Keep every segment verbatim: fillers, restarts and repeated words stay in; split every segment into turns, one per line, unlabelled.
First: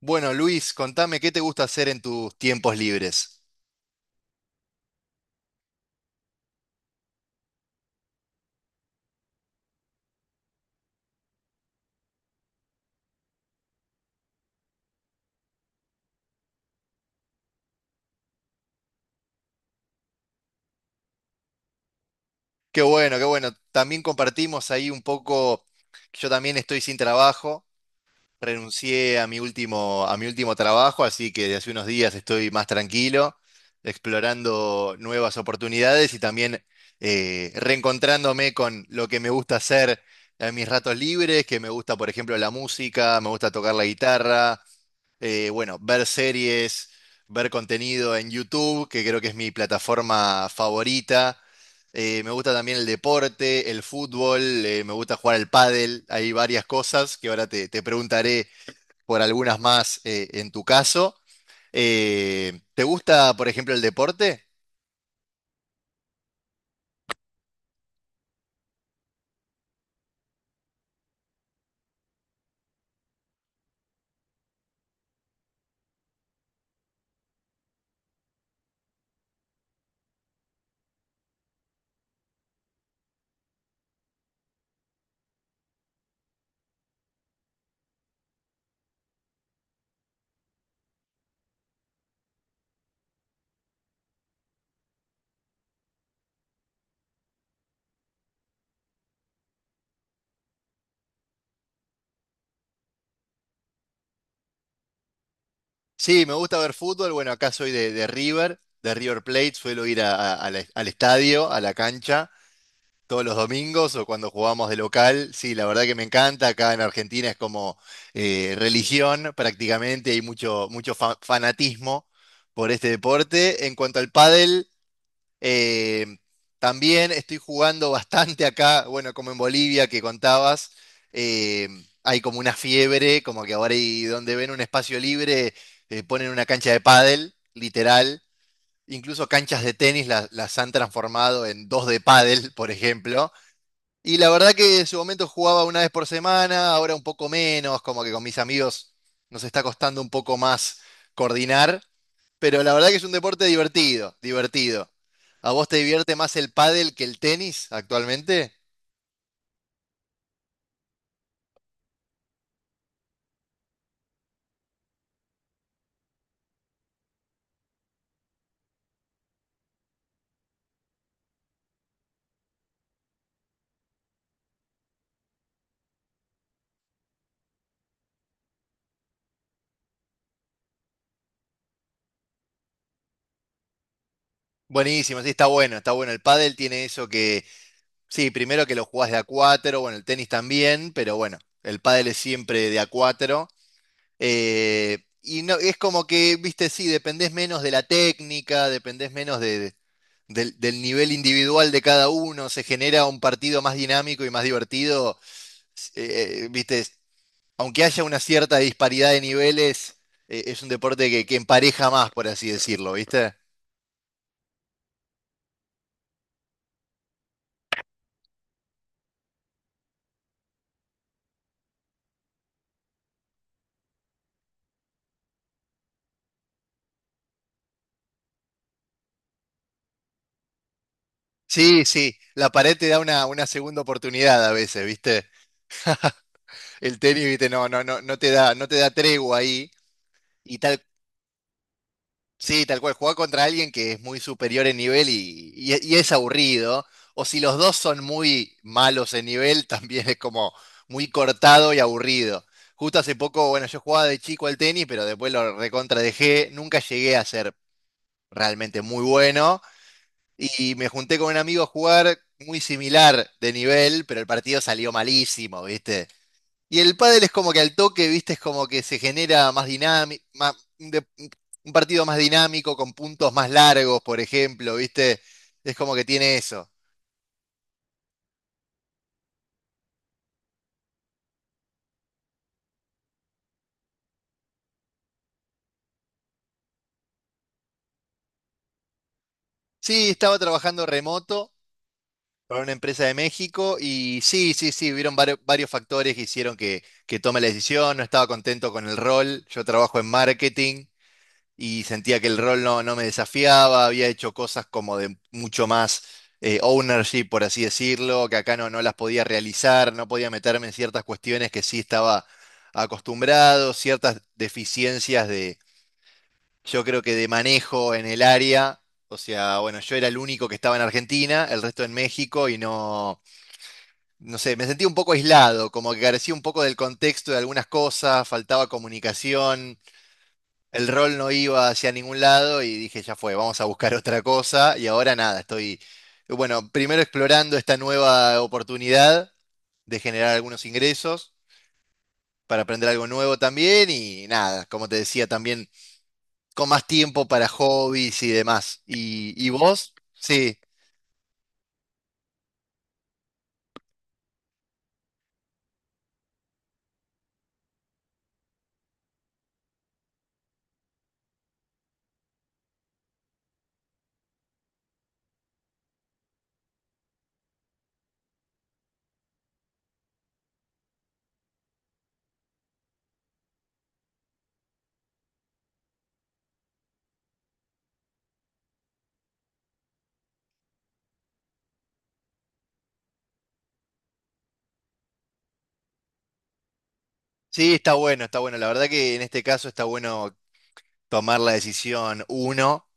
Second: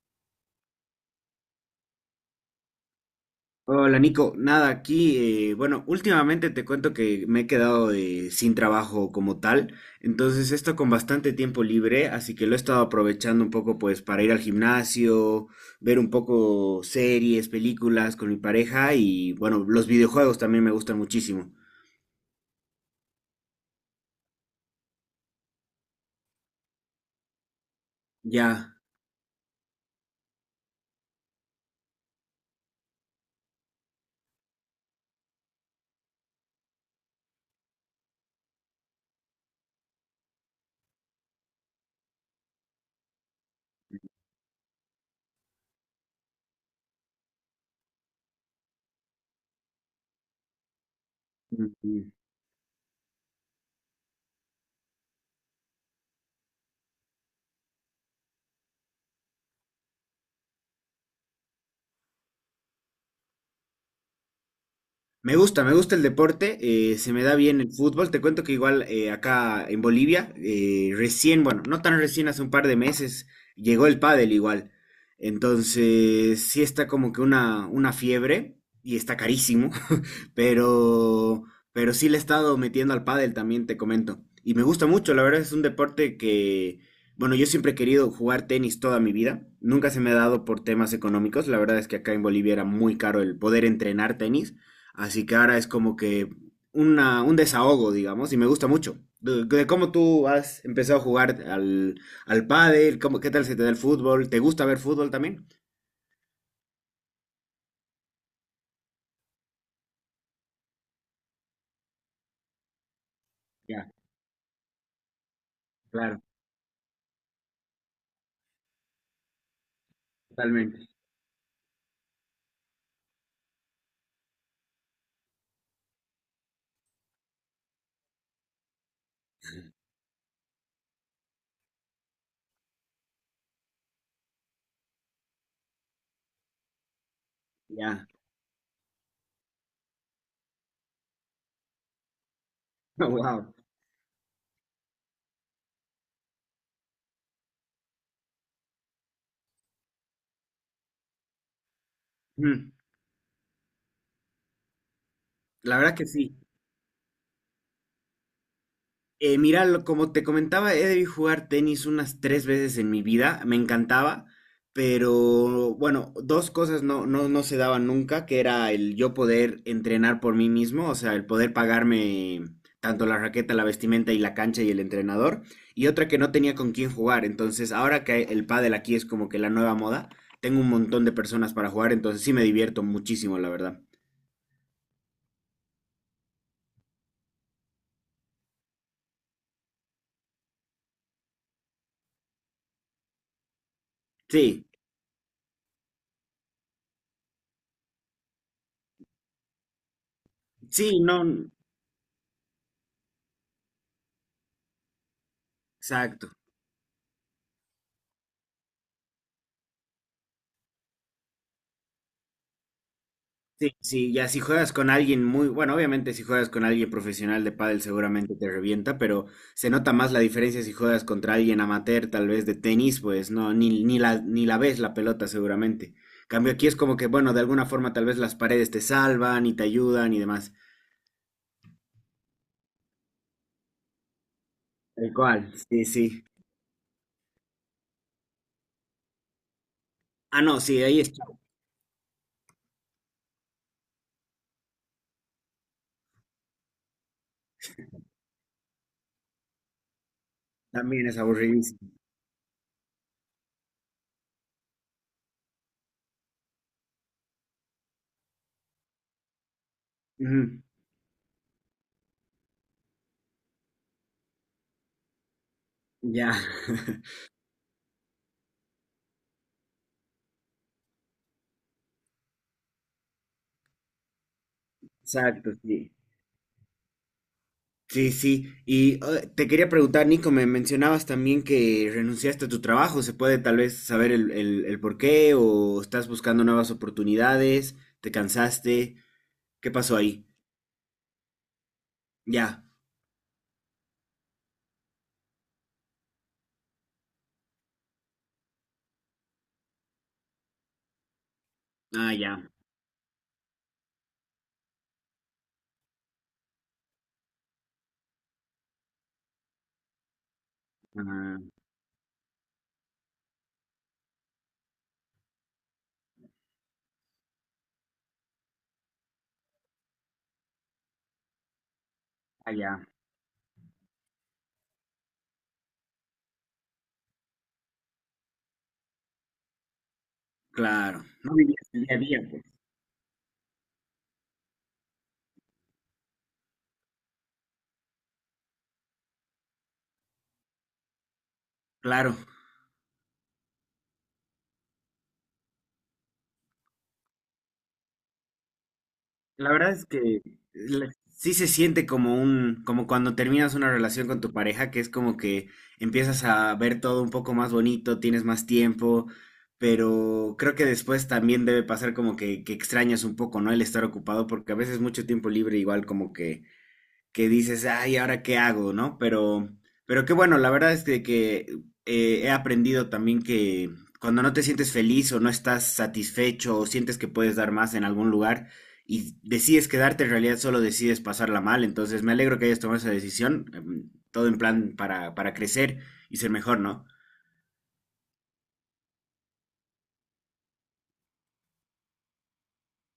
Bueno, Luis, contame qué te gusta hacer en tus tiempos libres.
Hola Nico, nada aquí. Eh, bueno, últimamente te cuento que me he quedado eh, sin trabajo como tal, entonces esto con bastante tiempo libre, así que lo he estado aprovechando un poco pues para ir al gimnasio, ver un poco series, películas con mi pareja y bueno, los videojuegos también me gustan muchísimo.
Qué bueno, qué bueno. También compartimos ahí un poco, yo también estoy sin trabajo,
Ya.
renuncié a mi último, a mi último trabajo, así que desde hace unos días estoy más tranquilo, explorando nuevas oportunidades y también eh, reencontrándome con lo que me gusta hacer en mis ratos libres, que me gusta, por ejemplo, la música, me gusta tocar la guitarra, eh, bueno, ver series, ver contenido en YouTube, que creo que es mi plataforma favorita. Eh, me gusta también el deporte, el fútbol, eh, me gusta jugar al pádel. Hay varias cosas que ahora te, te preguntaré por algunas más eh, en tu caso. Eh, ¿te gusta, por ejemplo, el deporte?
Me gusta, me gusta el deporte, eh, se me da bien el fútbol. Te cuento que igual eh, acá en Bolivia, eh, recién, bueno, no tan recién, hace un par de meses, llegó el pádel igual. Entonces, sí está como que una, una fiebre y está carísimo, pero, pero sí le he estado metiendo al pádel también, te comento. Y me gusta mucho, la verdad es un deporte que, bueno, yo siempre he querido jugar tenis toda mi vida. Nunca se me ha dado por temas económicos. La verdad es que acá en Bolivia era muy caro el poder entrenar tenis. Así que ahora es como que una, un desahogo, digamos, y me gusta mucho. De, de cómo tú has empezado a jugar al, al pádel, cómo, qué tal se te da el fútbol, ¿te gusta ver fútbol también?
Sí, me gusta ver fútbol. Bueno, acá soy de, de River, de River Plate. Suelo ir a- a- al al estadio, a la cancha, todos los
Ya,
domingos o cuando jugamos de local. Sí, la verdad que me
claro,
encanta. Acá en Argentina es como eh, religión prácticamente. Hay mucho,
totalmente.
mucho fa- fanatismo por este deporte. En cuanto al pádel, eh, también estoy jugando bastante acá. Bueno, como en Bolivia que contabas, eh, hay como una fiebre, como que ahora y donde ven un espacio libre, eh, ponen una cancha de pádel,
Ya.
literal. Incluso canchas de tenis las, las han transformado en dos de pádel, por ejemplo.
Wow.
Y la verdad que en su momento jugaba una vez por semana, ahora un poco menos, como que con mis amigos nos está costando un poco más coordinar, pero
Mm.
la verdad que es un deporte divertido, divertido. ¿A vos te
La verdad que
divierte más
sí.
el pádel que el tenis actualmente?
Eh, mira, lo- como te comentaba, he debido jugar tenis unas tres veces en mi vida, me encantaba, pero bueno, dos cosas no, no, no se daban nunca, que era el yo poder entrenar por mí mismo, o sea, el poder pagarme tanto la raqueta, la vestimenta y la cancha y el entrenador, y otra que no tenía con quién jugar, entonces ahora que el pádel aquí es como que la nueva moda, tengo un montón de personas para jugar, entonces sí me divierto muchísimo, la verdad.
Buenísimo, sí, está bueno, está bueno. El pádel tiene eso que, sí, primero que lo jugás de a cuatro, bueno, el tenis también, pero bueno, el pádel es siempre de a cuatro.
Sí,
Eh, y no, es como que, viste, sí, dependés menos de la técnica, dependés menos de, del, del
sí,
nivel
no,
individual de cada uno, se genera un partido más dinámico y más divertido.
exacto.
Eh, eh, viste, aunque haya una cierta disparidad de niveles, eh, es un deporte que, que empareja más, por así decirlo, ¿viste?
Sí, sí, ya si juegas con alguien muy, bueno, obviamente si juegas con alguien profesional de pádel seguramente te revienta, pero se nota más la diferencia si juegas contra alguien amateur, tal vez de tenis, pues no, ni, ni la, ni la ves la pelota seguramente. Cambio aquí es como que, bueno, de alguna forma tal vez las paredes te salvan y te ayudan y demás.
Sí, sí, la pared te da una, una segunda oportunidad a veces,
Tal
¿viste?
cual, sí, sí.
El tenis, ¿viste? No, no, no, no te da, no te da tregua ahí.
Ah,
Y
no,
tal,
sí, ahí está.
sí, tal cual, jugar contra alguien que es muy superior en nivel y, y- y es aburrido. O si los dos son muy malos en nivel, también es como
También
muy
es
cortado y
aburridísimo.
aburrido. Justo hace poco, bueno, yo jugaba de chico al tenis, pero después lo recontra dejé. Nunca llegué a ser realmente muy bueno.
Ujú.
Y me junté con un amigo a jugar muy similar de nivel, pero el partido salió malísimo, ¿viste?
Ya.
Y el pádel es como que al toque, viste, es como que se genera más dinámico, un partido más dinámico, con puntos más largos, por ejemplo, viste,
Exacto,
es
sí.
como que tiene eso.
Sí, sí. Y eh, te quería preguntar, Nico, me mencionabas también que renunciaste a tu trabajo. ¿Se puede tal vez saber el, el, el por qué o estás buscando nuevas oportunidades? ¿Te cansaste? ¿Qué pasó
Sí,
ahí?
estaba trabajando remoto para
Ya.
una empresa de México y sí, sí, sí, hubieron vario- varios factores que hicieron que, que tome la decisión, no estaba contento con el rol, yo trabajo en marketing y
Ah,
sentía que el
ya.
rol no, no me desafiaba, había hecho cosas como de mucho más eh, ownership, por así decirlo, que acá no, no las podía realizar, no podía meterme en ciertas
Ah,
cuestiones que sí estaba acostumbrado, ciertas deficiencias de, yo creo que de manejo en el área. O sea, bueno, yo era el único que estaba en Argentina, el resto en México
ah,
y
ya.
no, no sé, me sentía un poco aislado, como que carecía un poco del contexto de algunas cosas, faltaba comunicación, el
Claro.
rol no
No
iba
vivías el
hacia
día a
ningún
día, pues.
lado y dije, ya fue, vamos a buscar otra cosa. Y ahora nada, estoy, bueno, primero explorando esta nueva oportunidad de generar algunos ingresos
Claro.
para aprender algo nuevo también y nada, como te decía, también con más tiempo para hobbies y demás. ¿Y, y
La verdad es
vos?
que
Sí,
la- sí se siente como un, como cuando terminas una relación con tu pareja, que es como que empiezas a ver todo un poco más bonito, tienes más tiempo, pero creo que después también debe pasar como que, que extrañas un poco, ¿no? El estar ocupado, porque a veces mucho tiempo libre igual como que que dices, ay, ¿ahora qué hago? ¿No? Pero, pero qué bueno, la verdad es que, que, eh, he aprendido también que cuando no te sientes feliz o no estás satisfecho o sientes que puedes dar más en algún lugar y decides quedarte, en realidad solo decides pasarla mal. Entonces me alegro que hayas tomado esa decisión, em, todo en plan para, para crecer y ser mejor, ¿no?
sí, está bueno, está bueno. La verdad que en este caso está bueno tomar la decisión uno,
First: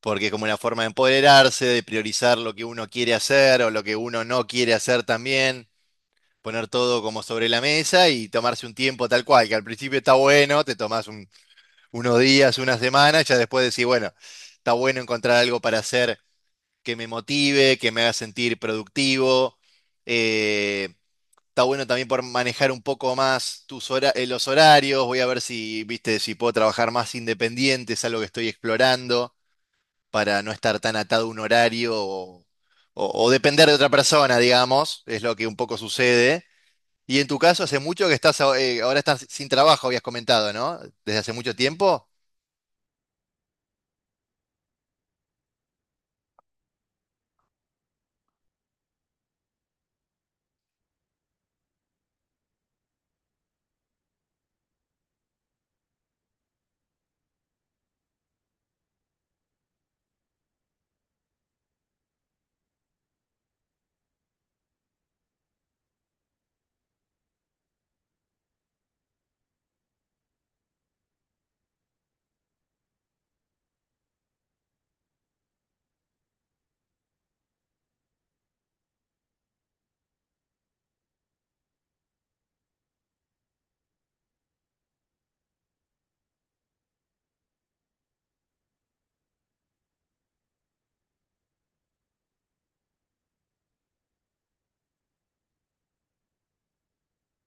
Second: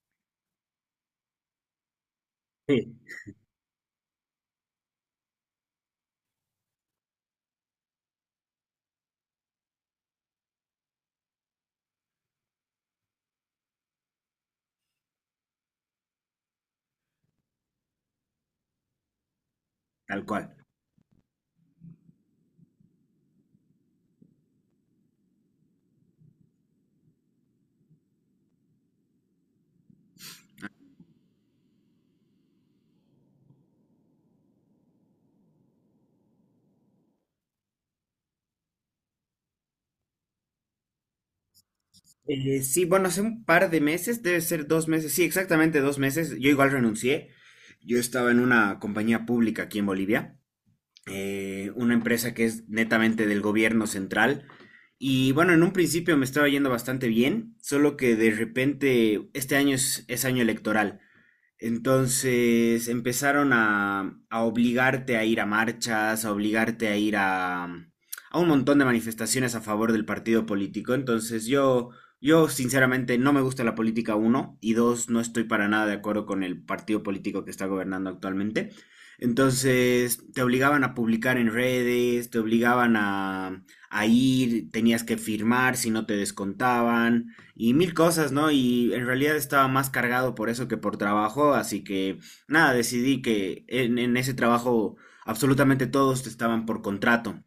porque es como una forma de empoderarse, de priorizar lo que uno
Sí.
quiere hacer o lo que uno no quiere hacer también. Poner todo como sobre la mesa y tomarse un tiempo tal cual, que al principio está bueno, te tomás un- unos días, unas semanas, ya después decís, bueno, está bueno encontrar algo para hacer que me motive, que me haga sentir productivo.
Tal cual.
eh, Está bueno también por manejar un poco más tus hora- eh, los horarios, voy a ver si, viste, si puedo trabajar más independiente, es algo que estoy explorando, para no estar tan atado a un horario o o- o depender de otra persona, digamos, es lo que un poco sucede. Y en tu caso, hace mucho que estás, a- eh, ahora estás sin trabajo, habías comentado, ¿no? Desde hace mucho tiempo.
Eh, sí, bueno, hace un par de meses, debe ser dos meses, sí, exactamente dos meses, yo igual renuncié. Yo estaba en una compañía pública aquí en Bolivia eh, una empresa que es netamente del gobierno central. Y bueno, en un principio me estaba yendo bastante bien, solo que de repente este año es, es año electoral. Entonces empezaron a, a obligarte a ir a marchas, a obligarte a ir a, mm, a un montón de manifestaciones a favor del partido político. Entonces yo, yo sinceramente no me gusta la política, uno, y dos, no estoy para nada de acuerdo con el partido político que está gobernando actualmente. Entonces te obligaban a publicar en redes, te obligaban a, a ir, tenías que firmar si no te descontaban y mil cosas, ¿no? Y en realidad estaba más cargado por eso que por trabajo, así que nada, decidí que en, en ese trabajo absolutamente todos estaban por contrato.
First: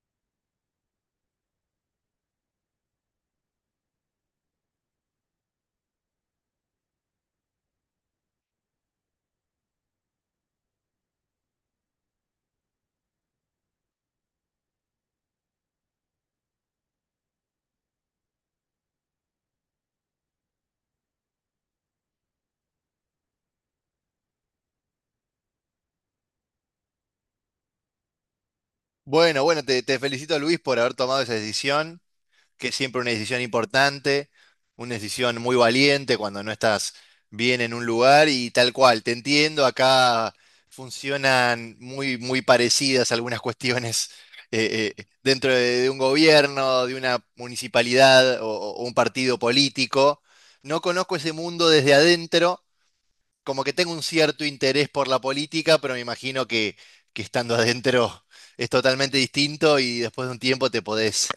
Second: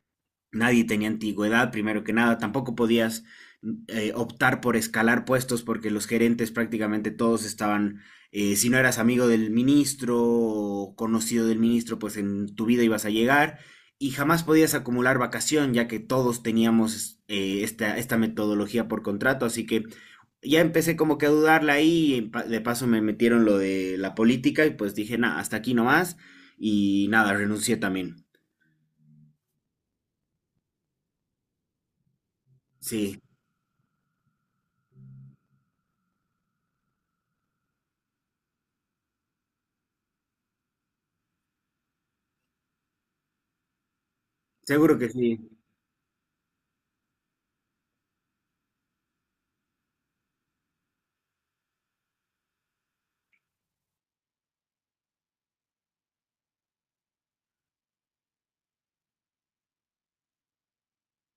Nadie tenía antigüedad, primero que nada. Tampoco podías eh, optar por escalar puestos porque los gerentes prácticamente todos estaban, eh, si no eras amigo del ministro o conocido del ministro, pues en tu vida ibas a llegar y jamás podías acumular vacación ya que todos teníamos eh, esta, esta metodología por contrato. Así que ya empecé como que a dudarla ahí, y pa- de paso me metieron lo de la política y pues dije, nada, hasta aquí nomás y nada, renuncié también.
Bueno, bueno, te, te felicito Luis por haber tomado esa decisión, que es siempre una
Sí,
decisión importante, una decisión muy valiente cuando no estás bien en un lugar y tal cual, te entiendo, acá funcionan muy, muy parecidas algunas cuestiones eh,
seguro
eh,
que sí.
dentro de, de un gobierno, de una municipalidad o o un partido político. No conozco ese mundo desde adentro, como que tengo un cierto interés por la política, pero me imagino que, que estando adentro es totalmente distinto y después de un tiempo te podés,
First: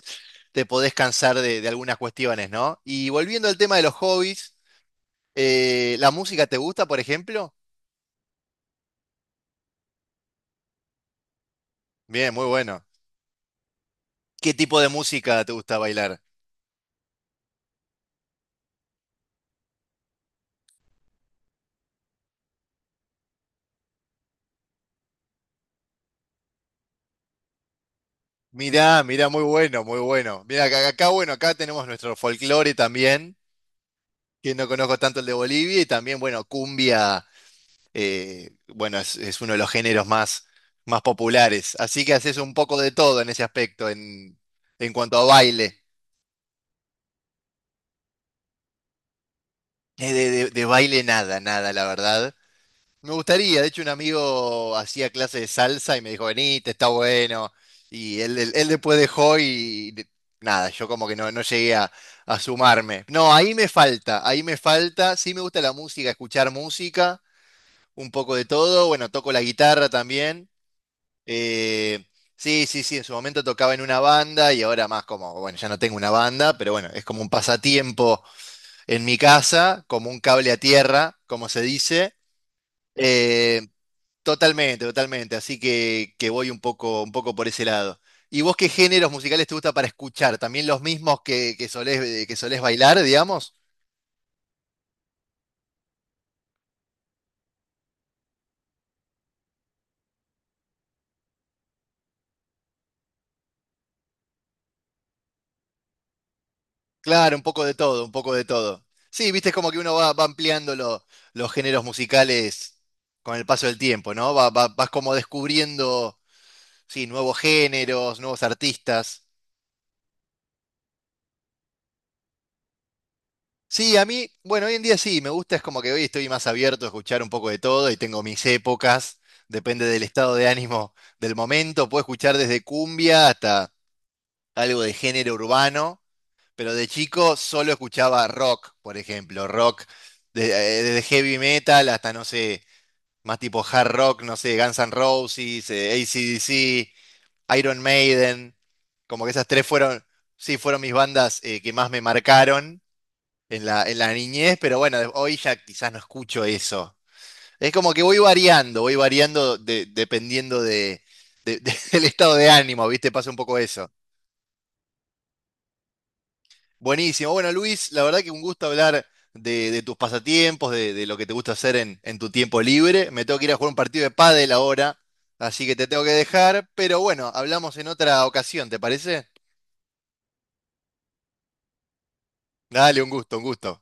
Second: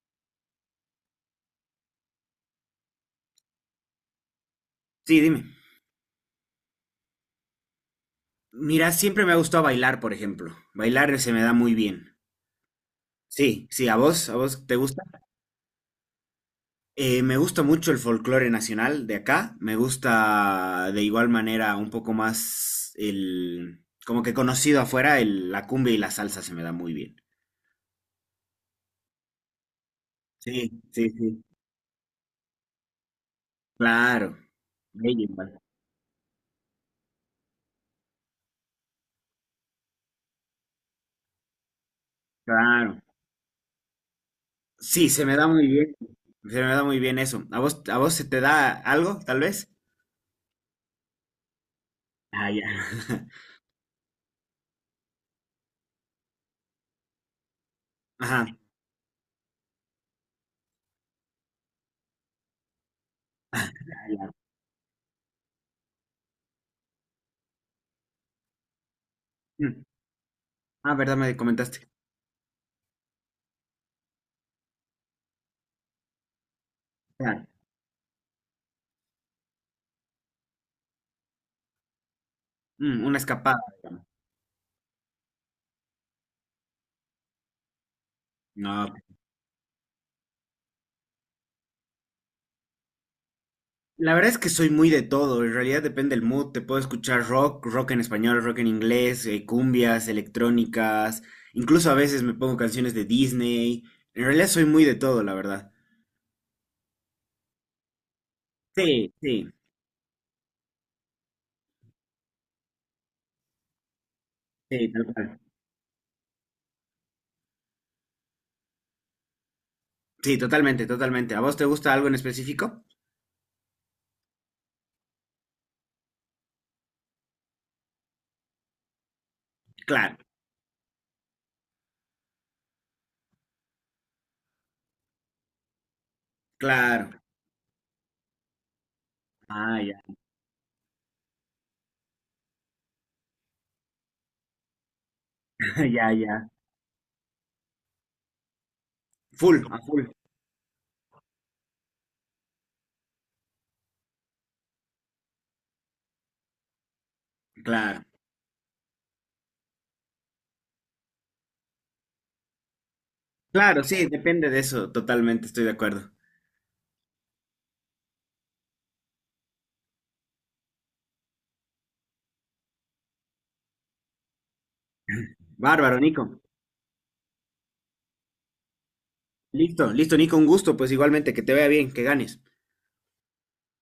te podés cansar de, de algunas cuestiones, ¿no? Y volviendo al tema de los hobbies,
Sí, dime.
eh, ¿la música te gusta, por ejemplo?
Mira, siempre me ha gustado bailar, por ejemplo. Bailar se me da muy bien.
Bien, muy bueno.
Sí, sí, ¿a vos? ¿A
¿Qué
vos te
tipo de
gusta?
música te gusta bailar?
Eh, me gusta mucho el folclore nacional de acá. Me gusta de igual manera un poco más el... Como que conocido afuera, el- la cumbia y la salsa se me da muy bien.
Mirá, mirá, muy bueno, muy bueno. Mirá,
Sí,
acá, acá,
sí,
bueno,
sí.
acá tenemos nuestro folclore también,
Claro.
que no conozco tanto
Bello
el de
igual.
Bolivia, y también, bueno, cumbia, eh, bueno, es, es uno de los géneros más, más populares. Así que haces un poco de
Claro.
todo en ese aspecto, en, en
Sí,
cuanto a
se me da muy
baile.
bien. Se me da muy bien eso. ¿A vos, a vos se te da algo, tal vez?
Eh, De, de- de baile nada, nada, la verdad.
Ah, ya.
Me gustaría, de hecho un amigo hacía clase de salsa y me dijo, venite, está bueno. Y él,
Ajá.
él- él después dejó y de- nada, yo como que no, no llegué a, a sumarme. No, ahí me
Ah,
falta,
ya.
ahí me falta. Sí me gusta la música, escuchar música, un poco de todo. Bueno, toco la
Mm.
guitarra también.
Ah, verdad, me comentaste.
Eh, sí, sí, sí, en su momento tocaba en una banda y ahora más como, bueno, ya no tengo una banda, pero bueno, es como un
Claro,
pasatiempo en mi casa, como un cable a tierra, como se dice.
mm, una escapada,
Eh,
digamos.
Totalmente, totalmente, así que, que voy un poco, un poco por ese lado. ¿Y vos qué
No,
géneros musicales te gusta para escuchar? ¿También los mismos que, que solés, que solés bailar, digamos?
la verdad es que soy muy de todo, en realidad depende del mood, te puedo escuchar rock, rock en español, rock en inglés, eh, cumbias, electrónicas, incluso a veces me pongo canciones de Disney, en realidad soy muy de todo, la verdad.
Claro, un poco de todo, un poco de todo.
Sí,
Sí, viste,
sí,
es como que uno va, va ampliando lo- los géneros musicales con el paso del tiempo, ¿no? Va- va- vas
sí, tal
como
cual.
descubriendo, sí, nuevos géneros, nuevos artistas.
Sí, totalmente, totalmente. ¿A vos te gusta algo en específico?
Sí, a mí, bueno, hoy en día sí, me gusta, es como que hoy estoy más abierto a escuchar un poco de todo y tengo mis épocas, depende del
Claro,
estado de ánimo del momento, puedo escuchar desde cumbia hasta algo de género urbano. Pero de
claro.
chico solo escuchaba rock, por ejemplo,
Ah,
rock
ya.
de- eh, desde heavy metal hasta, no sé, más tipo hard rock, no sé, Guns N' Roses, eh,
Ya, ya.
A C/D C, Iron Maiden, como que esas
Full,
tres
a
fueron,
full.
sí, fueron mis bandas eh, que más me marcaron en la, en la niñez, pero bueno, de- hoy ya quizás no escucho eso. Es como que
Claro.
voy variando, voy variando de- dependiendo de, de- de- del estado de ánimo, ¿viste? Pasa un poco
Claro,
eso.
sí, depende de eso, totalmente, estoy de acuerdo.
Buenísimo. Bueno, Luis, la verdad que un gusto hablar de, de tus pasatiempos, de, de lo que te gusta hacer en, en tu tiempo libre. Me tengo que ir a jugar un partido de pádel ahora, así que te
Bárbaro,
tengo que
Nico.
dejar, pero bueno, hablamos en otra ocasión, ¿te parece?
Listo, listo, Nico, un gusto, pues igualmente, que te vaya bien, que ganes.
Dale, un gusto, un gusto.